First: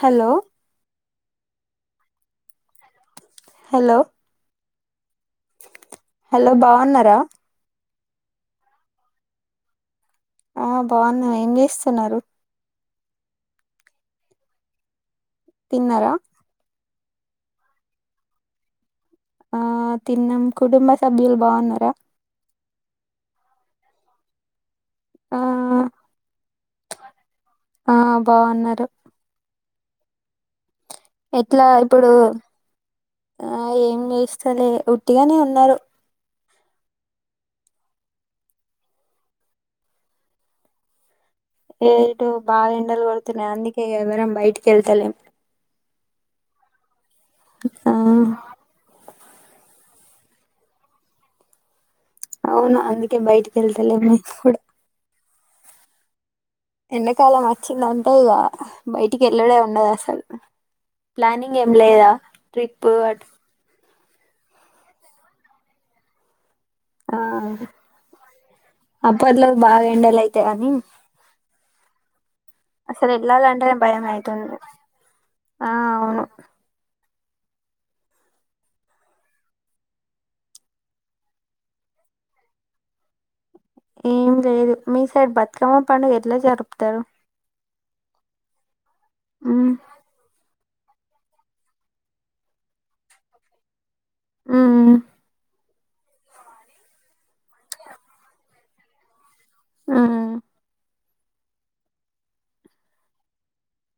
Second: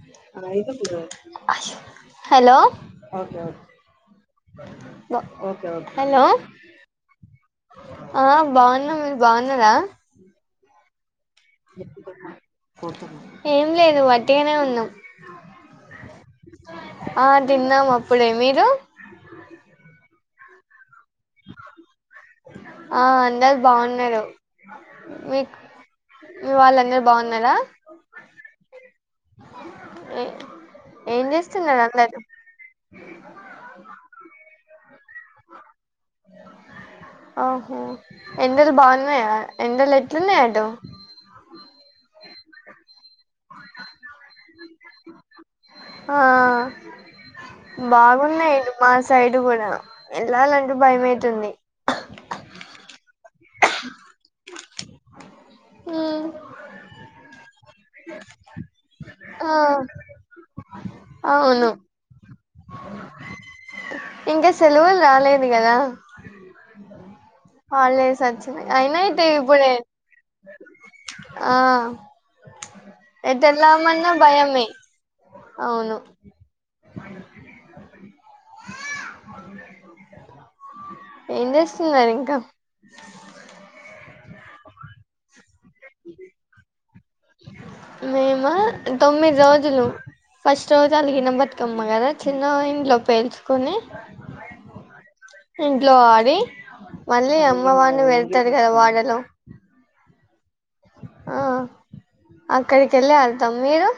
Hello hello okay okay hello hello ఆ బాగున్నం మీరు బాగున్నరా బావున్నం ఏం జేస్తున్నరు ఏం లేదు వట్టిగనే ఉన్నం తిన్నరా ఆ తిన్నాం అప్పుడే మీరు ఆ తిన్నం కుటుంబ సభ్యులు బాగున్నర ఆ అందరు బాగున్నారు ఆ మీక్ మీ వాళ్ళందరు బావున్నరా ఆ బాగున్నారు ఇ ఎట్లా ఇప్పుడు ఆ ఏం చేస్తలే ఉట్టిగనే ఉన్నరు ఎండలు బాగున్నాయా ఎండలు ఎట్లున్నాయ్ అటు ఏ ఇటు బా ఎండల్ గొడుతున్నయ్ అందుకే ఎవ్వరం బయటి కెళ్తలేం ఆ ఆ బాగున్నయ్ ఇటు మా సైడ్ గూడా ఎళ్లాలంటె భయమైతుంది అవును అందుకే బయటికి వెళ్తల మ కూడా ఉమ్, ఎండాకాలం వచ్చిందంతా ఇక బయటికి ఆ వెల్లడే ఉండదు అసలు ప్లానింగ్ ఏం అవును లేదా ట్రిప్పు అటు ఇకా సలవులు రాలేదు కదా అ అ హాలిడేస్ వచ్చినాయి అయినా ఇటు అప్పట్లో ఇప్పుడే బాగా ఎండలు అయితే కానీ ఆ అసలు ఎటు ఎల్ళాలంటే భయం వెళ్దామన్నా అయితుంది భయమే ఆ అవును ఏం చేస్తున్నారు ఇంకా ఏం లేదు మీ సైడ్ బతుకమ్మ పండుగ ఎట్లా జరుపుతారు మేము తొమ్మిది ఉమ్ రోజులు ఫస్ట్ రోజు అలిగిన బతుకమ్మ కదా చిన్న ఇంట్లో పేల్చుకొని ఆ ఇంట్లో ఆడి మళ్ళీ అమ్మ వాడిని వెళ్తాారు కదా వాడలో ఉమ్ ఆ అక్కడికి వెళ్ళి వెదాం మీరు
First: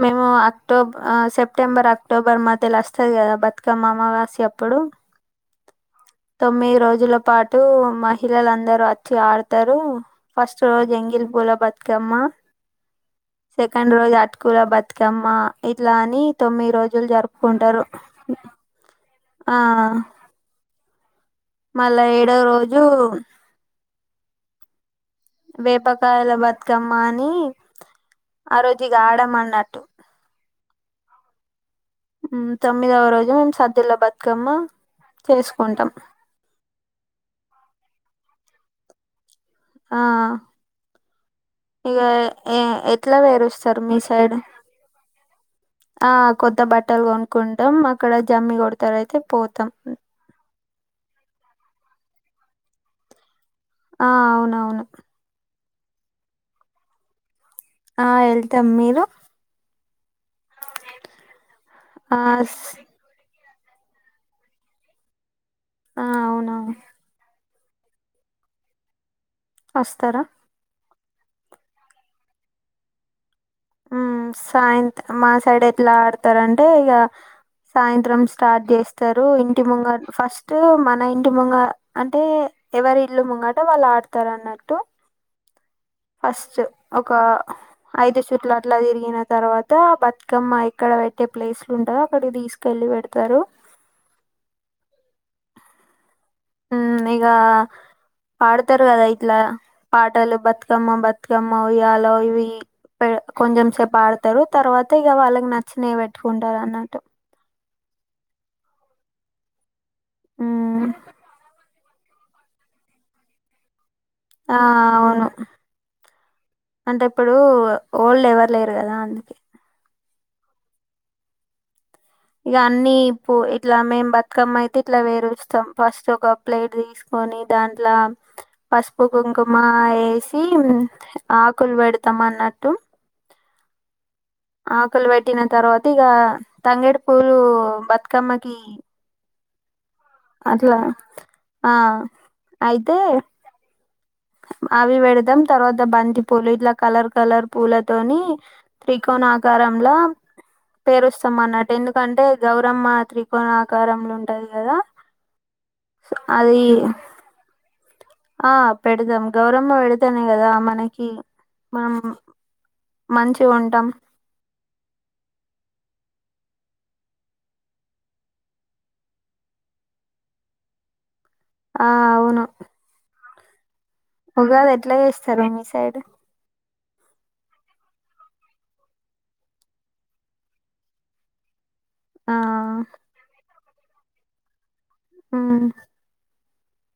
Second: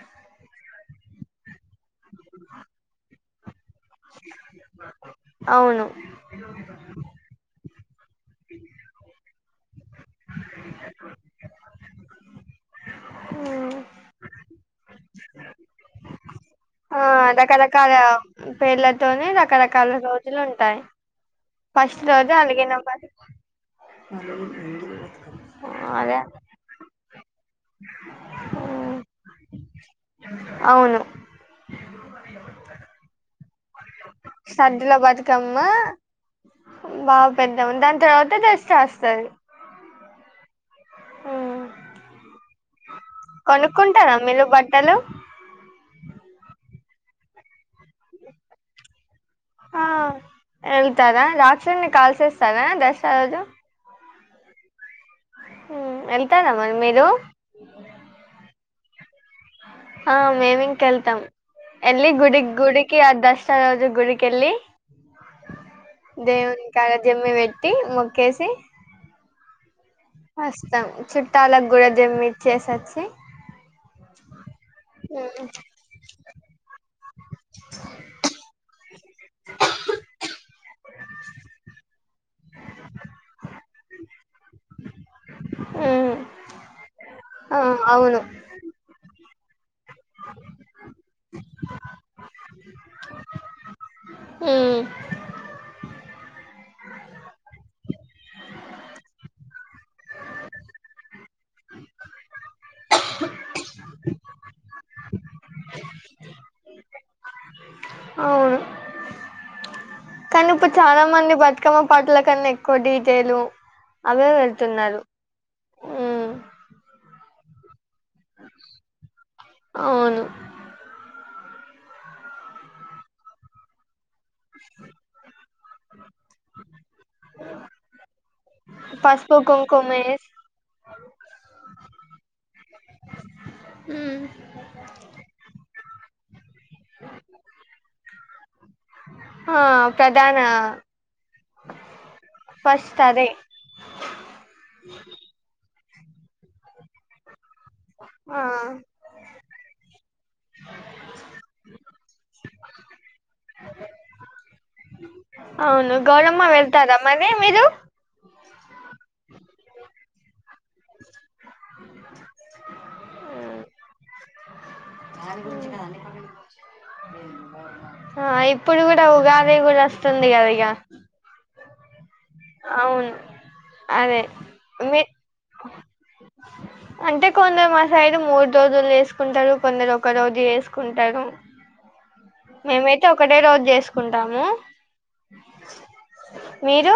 మేము అక్టోబర్ సెప్టెంబర్ అక్టోబర్ మా తెలి వస్తుంది కదా బట్ కమ్ మా అమ వాసి ఎప్పుడు అవును తొమ్మిది రోజుల పాటు మహిళలందరూ వచ్చి ఆడతారు ఫస్ట్ రోజు ఎంగిల్ పూల బతుకమ్మ ఉమ్. సెకండ్ రోజు అటుకుల బతుకమ్మ ఇట్లా అని తొమ్మిది ఆ రోజులు జరుపుకుంటారు రకరకాల పేర్లతోనే ఆ రకరకాల రోజులు ఉంటాయి ఫస్ట్ మళ్ళా రోజ ఏడో అలాగే నా రోజు వేపకాయల బతుకమ్మ అని ఆ రోజుగా ఆడ అన్నట్టు అవును తమ్మిదవ రోజు మేము సర్ద్యల బా సర్దులో బతికమ్మా బాగా పెద్దాము దాని తర్వాత టెస్ట్ రాస్తుంది ఆ ఇకా ఎట్లా వేరుస్త మీ కొనుక్కుంటారా సైడ్ మీరు బట్టలు కొ బట్ట హటలు కొనుకుంటాం అక్కడ జమ్మి కొడతారుయితే పోతాం ఆ వెళ్తారా రాక్షని కాల్సేస్తారా దసరా రోజు ఆ అవునవును వెళ్తారమ్మరి మీరు ఆ వెళ్తాం మీరు ఆ మేమింకా ఏల్తాం ఎల్లి ఆ గుడికి దర్శనం చేసుకుంటాం సరజ గుడికిెళ్లి ఆ దేవుని అవునవును కాాలజమ్మి వెట్ మొక్కేసి వస్తారా వస్తాం చుట్టాలకు కూడా దమి చేసొచ్చి ఉ సాయంత్రం మా ఉమ్, సైడ్ ఎట్లా ఆడతారంటే ఇక సాయంత్రం స్టార్ట్ చేస్తారు ఇంటి ముంగ ఫస్ట్ మన ఇంటి ముంగ అంటే ఎవరి ఇల్లు ముంగట వాళ్ళు ఆడతారు అన్నట్టు ఉమ్ ఫస్ట్ ఒక ఆ అవును ఐదు చుట్ల అట్లా తిరిగిన తర్వాత బతుకమ్మ ఇక్కడ పెట్టే ప్లేస్లు ఉండదు అక్కడికి తీసుకెళ్ళి పెడతారు అ హ ఇకా పాడతారు కదా ఇట్లా పాటలు బతుకమ్మ బతుకమ్మ ఇ్యలో ఇవి కొంచెం సేపు ఆడతారు తర్వాత ఇక వాళ్ళకి నచ్చిన పెట్టుకుంటారు అన్నట్ అవును కానీ ఇప్పుడు చాలా మంది బతుకమ్మ పాటల కన్నా ఎక్కువ డీటెయిలు అవే ఆ వెళ్తున్నారు అవును అంటే ఇప్పుడు ఓల్డ్ ఎవరు లేరు కదా అవును ఇక అన్ని పువ్వులతో ఇట్లా మేం బతుకమ్మ అయితే ఇట్లా పేరుస్తాం ఫస్ట్ ఒక ప్లేట్ తీసుకొని దాంట్లో పసుపు కుంకుమ వేసి ఆకులు పెడతాం అన్నట్టు మ్మ్ ఆకులు పెట్టిన తర్వాత ఇగ తంగేడు పూలు బతుకమ్మకి ఆ ప్రధాన అట్లా ఆ అయితే ఫస్ట్ అదే అవి పెడుతాం తర్వాత బంతి పూలు ఇట్లా కలర్ కలర్ పూలతోని ఆ త్రికోణాకారంలా పేరుస్తాం అన్నట్టు ఎందుకంటే గౌరమ్మ త్రికోణ ఆకారంలో ఉంటది కదా అవును గౌడమ్మ అది పెర్తారా మరి మీరు ఆ పెడుతం గౌరమ్మ పెడుతనే కదా మనకి మనం మంచిగ ఉంటం ఆ ఇప్పుడు కూడా ఉగాది కూడా వస్తుంది కదా ఇగ ఆ అవును అవును అదే ఉగాది ఎట్లా మీకు చేస్తారు మీ సైడ్ అంటే కొందరు మా సైడ్ మూడు రోజులు చేసుకుంటారు కొందరు ఒక రోజు చేసుకుంటారు ఆ మేమైతే ఒకటే రోజు చేసుకుంటాము ఆ మీరు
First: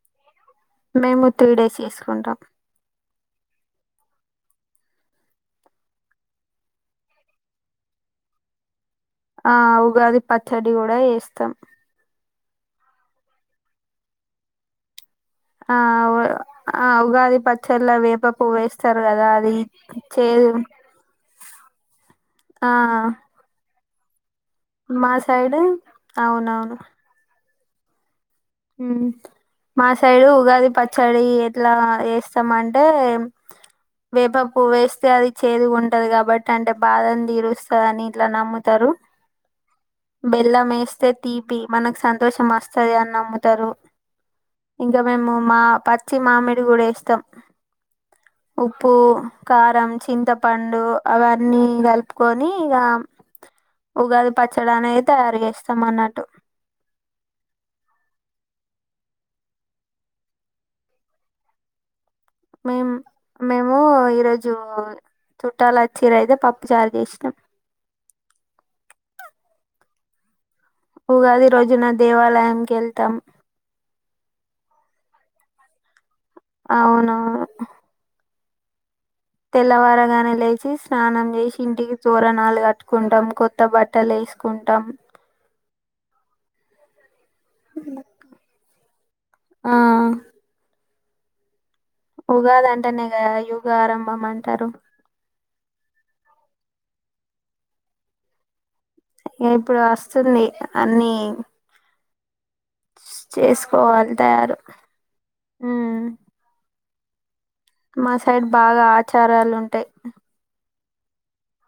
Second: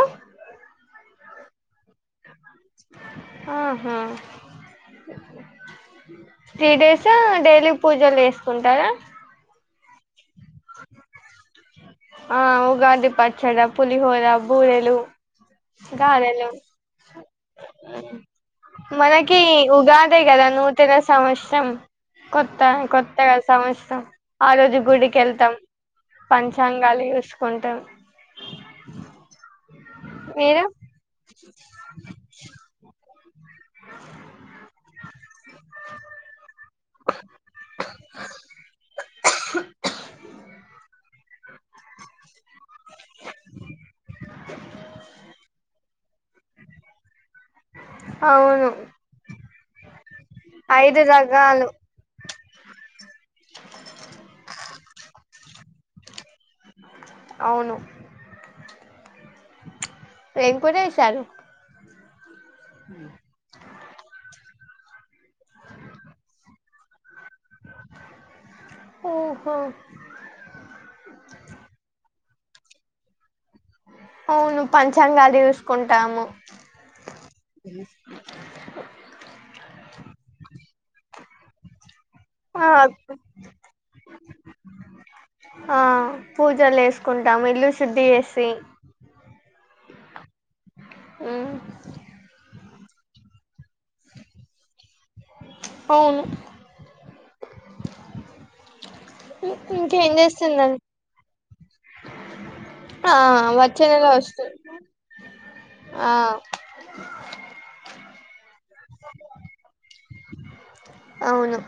మేము త్రీ డేస్ చేసుకుంటాం ఆహా త్రీ డేస్ డైలీ పూజలు చెసుకుంటారా ఆ ఉగాది పచ్చడి కూడా చేస్తాం ఆ ఉగాది పచ్చడ, పులిహోర, బూరెలు గారెలు ఆ ఉగాది పచ్చడి లో వేప పువ్వు వేస్తారు కదా అది చేదు నూతనసంవత్సరం కొత్త ఆ కొత్తగా ఆ రోజు మా గుడికి వెళ్తాం సైడ్ అవునవును పంచాంగాలు చూసుకుంటాం మా సైడు మీరు ఉగాది పచ్చడి ఎట్లా చేస్తామంటే వేప పువ్వు వేస్తే అది చేదు ఉంటది కాబట్టి అంటే బాదను తీరుస్తుంది అని అట్లా నమ్ముతారు బెల్లం వేస్తే తీపి మనకు సంతోషం వస్తది అని నమ్మకం ఇంకా మేము పచ్చి మామిడికాయ కూడా వేస్తాం అవును ఉప్పు కారం చింతపండు ఐదు అవన్నీ రకాలు కలిపి ఇగ ఉగాది పచ్చడి అనేది తయారు చేస్తాం అన్నట్టు అవును ఎక్కువనే ఇచ్చాను మేం మేము ఈరోజు మ్మ్ చుట్టాలు వస్తే పప్పు చారు చేసినాం ఓహో ఉగాది రోజున దేవాలయానికి వెళ్తాం అవును పంచాంగాలు చూసుకుంటాము అవునవును తెల్లవారగానే లేచి స్నానం చేసి ఇంటికి తోరణాలు ఆ కట్టుకుంటాం కొత్త బట్టలు వేసుకుంటాం పూజలు చేసుకుంటాము ఇల్లు శుద్ధి చేేసి ఆ ఆ ఉగాది అంటేనే గద యుగ ఆరంభం అంటారు అవును ఇం- ఇప్పుడు ఇంకేం వస్తుంది చేస్తుందని అన్ని ఆ వచ్చే నెల చేసుకోవాలి వస్తు తయారు ఉమ్ ఆ మా సైడ్ బాగా ఆచారాలు ఉంటాయి అవును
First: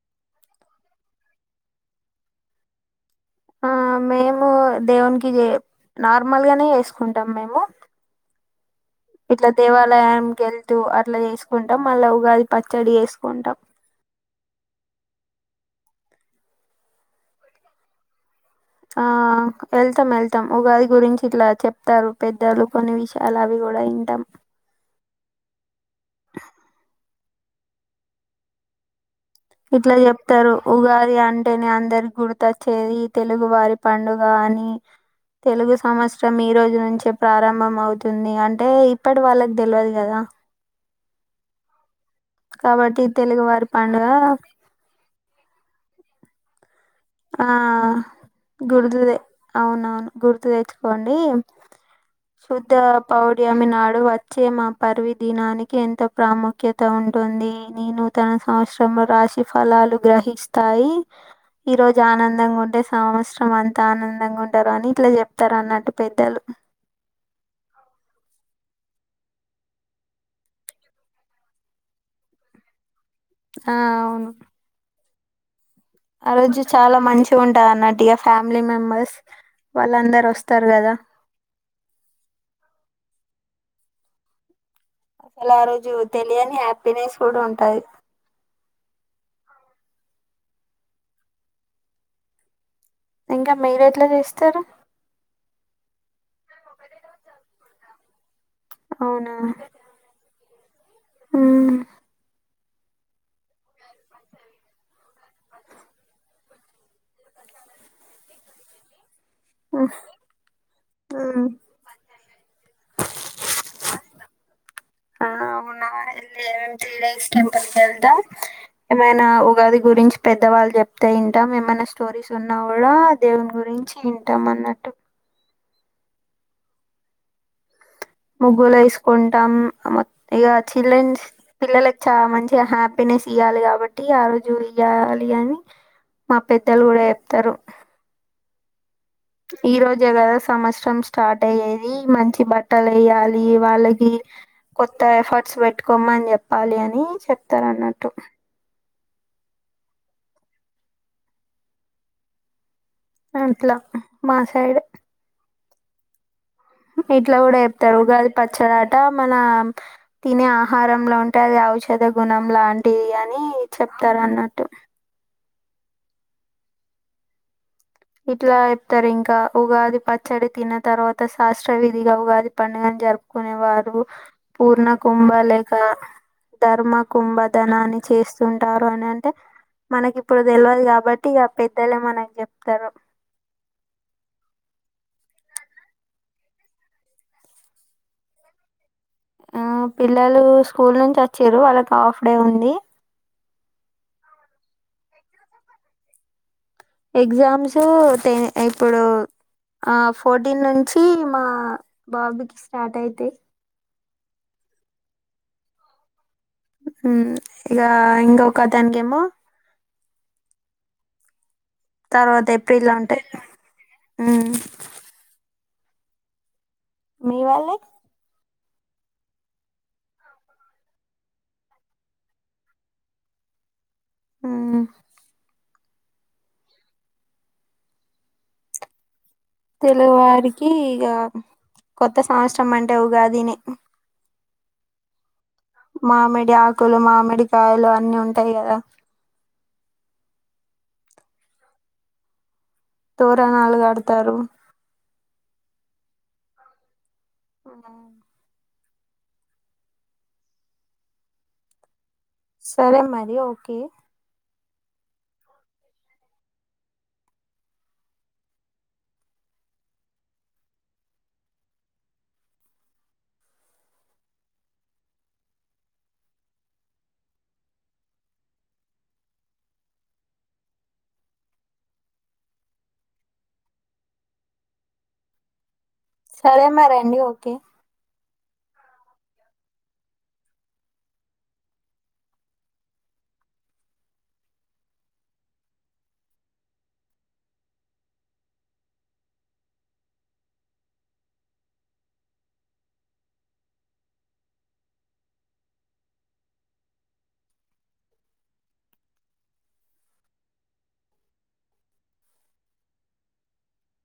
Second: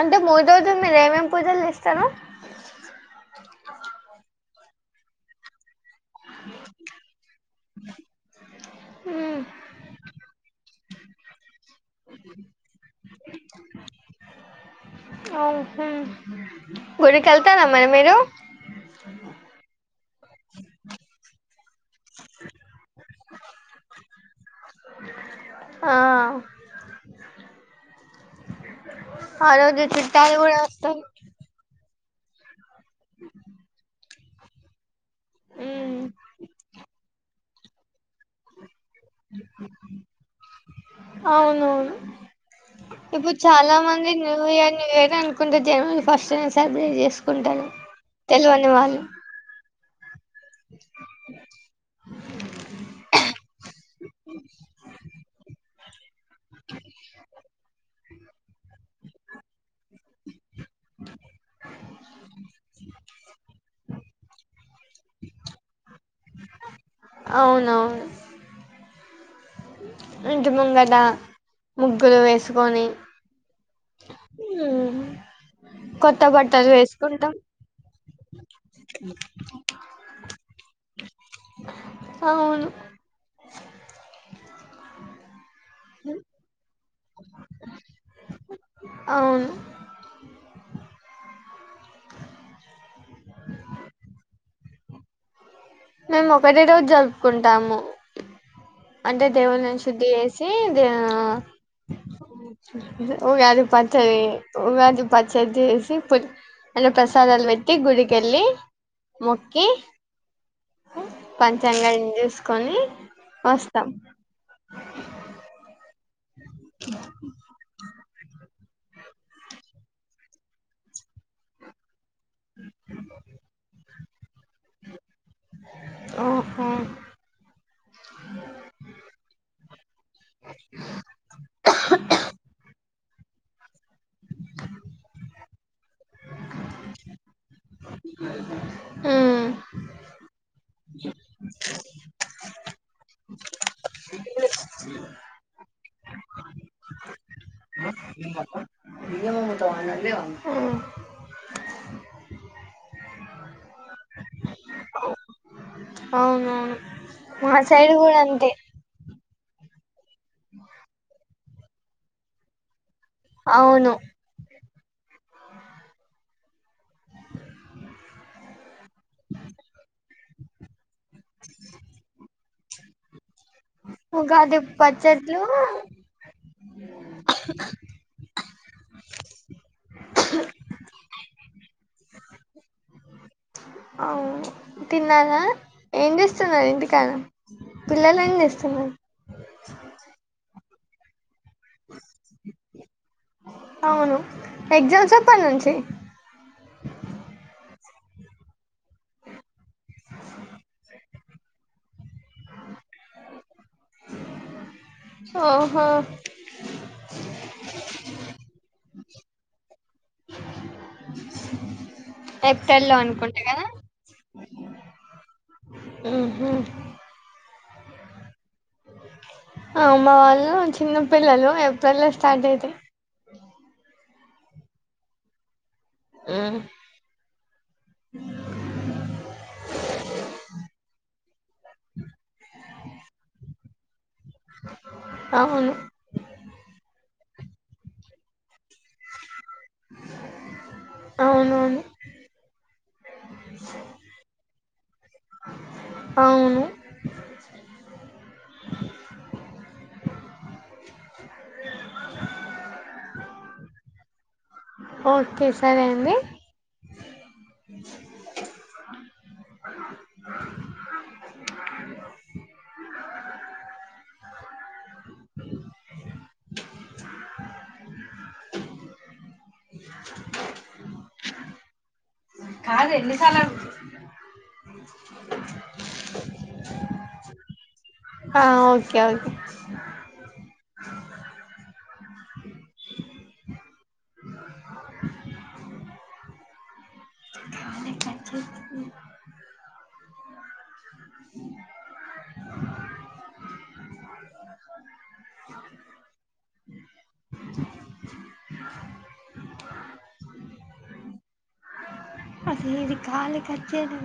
అంటే మూడు రోజులు మీరు ఏమేమి పూజలు చేస్తరు ఆ మేము దేవునికి జేయం నార్మల్గానే చేసుకుంటాం మేము మ్మ్ ఇట్లా దేవాలయంకు వెళ్తూ అట్లా చేసుకుంటాం వసుకుంటాం మళ్ళఉగాది పచ్చడి చేసుకుంటాం హ గుడికి వెళ్తార మరి మీరు ఆ వెళ్తాం వెళ్తాం వెళ్తాం ఉగాది గురించి ఇట్లా చెప్తారు పెద్దలు కొన్ని విషయాలు అవి కూడా వింటాం ఆ ఆ రోజు ఇట్లా చుట్టాలు చెప్తారు కూడా వస్తారు ఉగాది అంటేనే అందరు గుర్తొచ్చేది తెలుగు వారి పండుగ అని తెలుగు మ్మ్ సంవత్సరం ఈ రోజు నుంచే ప్రారంభం అవుతుంది అంటే ఇప్పటి వాళ్ళకు తెల్వదు కదా అవునవును. కాబట్టి ఇప్పుడు తెలుగు వారి చాలా పండుగ మంది న్యూ ఇయర్ న్యూ ఇయర్ అనుకుంటు కుంటు జనవరి ఫస్ట్ సె ఆ వాళ్ళు గుర్దుదె అవునవును గుర్తు తెచ్చుకోండి. శుద్ధ పౌడ్యమి నాడు వచ్చే మా పర్విదినానికి ఎంతో ప్రాముఖ్యత ఉంటుంది నేను తన [unintelligible] సంవత్సరం రాశి ఫలాలు గ్రహిస్తాయి. ఈ రోజు ఆనందంగా ఉంటే సంవత్సరం అంతా ఆనందంగా ఉంటారు. అని ఇట్లా చెప్తారు అన్నట్టు పెద్దలు. అవునవును. ఇంటి ముంగట ముగ్గులు వేసుకొని. ఆ అవును. కొత్త ఆ రోజు బట్టలు చాలా వేసుకుంటాం మంచిగ ఉంటది అన్నట్టు. ఇక ఫ్యామిలీ మెంబర్స్ వాళ్ళందరు వస్తారు కదా. అవును. అసలు ఆ రోజు తెలియని హ్యాపీనెస్ కూడా ఉంటాది. అవును [inaudible] ఇంకా మీరు ఎట్లా చేస్తారు. మేము ఒకటే రోజు జరుపుకుంటాము అంటే అవునా దేవుళ్ళ ని శుద్ధి చేసి దే ఉమ్ ఉగాది పచ్చడి ఉగాది పచ్చడి చేసి అన్న ప్రసాదాలు పెట్టి గుడి కెళ్లి మొక్కి ఉమ్ ఉమ్. పంచాంగం చూసుకొని వస్తాం. ఆ అవునా ఇ త్రి డేస్ టెంపుల్ కెళ్తామ్. ఏమైనా ఉగాది గురించి పెద్దవాళ్ళు చెప్తే వింటాం. ఏమైనా స్టోరీస్ ఉన్నా కూడా దేవుని గురించి వింటాం అన్నట్టు ఓహో ముగ్గులు వేసుకుంటాం. మొ ఇక చిల్డ్రన్స్ పిల్లలకి చాలా మంచిగ హ్యాపీ నెస్ ఇయాలి కాబట్టి ఆ రోజు ఇయాలి అని మా పెద్దలు కూడా చెప్తారు. ఉమ్ ఈ రోజే కదా సంవత్సరం స్టార్ట్ అయ్యేది. మంచి బట్టలు బట్టలు వేయాలి. వాళ్ళకి కొత్త ఎఫర్ట్స్ పెట్టుకోమని చెప్పాలి అని చెప్తారు. అన్నట్టు ఏంది అక్క. బియ్యం అమ్ముతావా [unintelligible] అట్లా మా సైడు. అవునవును. ఇట్లా మా కూడా సైడ్ చెప్తారు కూడా ఉగాది అంతే పచ్చడాట మన తినే ఆహారంలో ఉంటే అది ఔషధ గుణం లాంటిది అని అవును చెప్తారు అన్నట్టు ఇట్లా చెప్తారు ఇంకా ఉగాది పచ్చడి తిన్న తర్వాత శాస్త్ర విధిగా ఉగాది పండుగను జరుపుకునే వారు ఉగాది పూర్ణ కుంభ పచ్చట్లు లేక ధర్మ కుంభధనాన్ని చేస్తుంటారు అని అంటే మనకి ఇప్పుడు తెల్వదు కాబట్టి ఇగ పెద్దలే మనకి చెప్తారు. అవు తిన్నారా ఏం చేస్తున్నారు ఇంటికాడ పిల్లలు ఏం చేస్తున్నారు. ఆ పిల్లలు స్కూల్ నుంచి వచ్చీరు. వాళ్ళకి హాఫ్ డే ఉంది. అవును ఎగ్జామ్ ఎప్పటి నుంచి ఎగ్జామ్స్ టే ఇప్పుడు ఆ ఫోర్టీన్ నుంచి మా బాబుకి స్టార్ట్ అయితాయి. ఓహో తనకేమో తర్వాత ఏప్రిల్ లో ఉంటాయి అనుకుంటా కదా ఊ ఉ హా మీ వాళ్ళ ఆ మా వాళ్ళు చిన్నపిల్లలు ఏప్రిల్లో స్టార్ట్ అయితాయి ఉ ఉ తెలుగువారికి ఇక కొత్త సంవత్సరం అంటే ఉగాదినే రిపేర్ సౌండ్ మామిడి ఆకులు మామిడి కాయలు అన్ని ఉంటాయి కదా అవునవును తోరనాలుగడతారు అవును ఆ సరే మరి ఓకే ఓకే సరే అండి రిపేర్ సౌండ్ బోళ్ల సౌండ్ కాదు ఎన్ని సార్లు అడుగుతావ్ సరే మరండి ఓకే ఆ ఓకే ఓకే ఎట్లా వచ్చింది బోళ్ల సౌండ్ అసలు ఇది కాళ్లు గజ్జలు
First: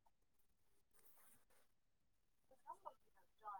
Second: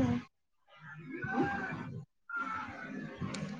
ఆ నెంబర్ డయల్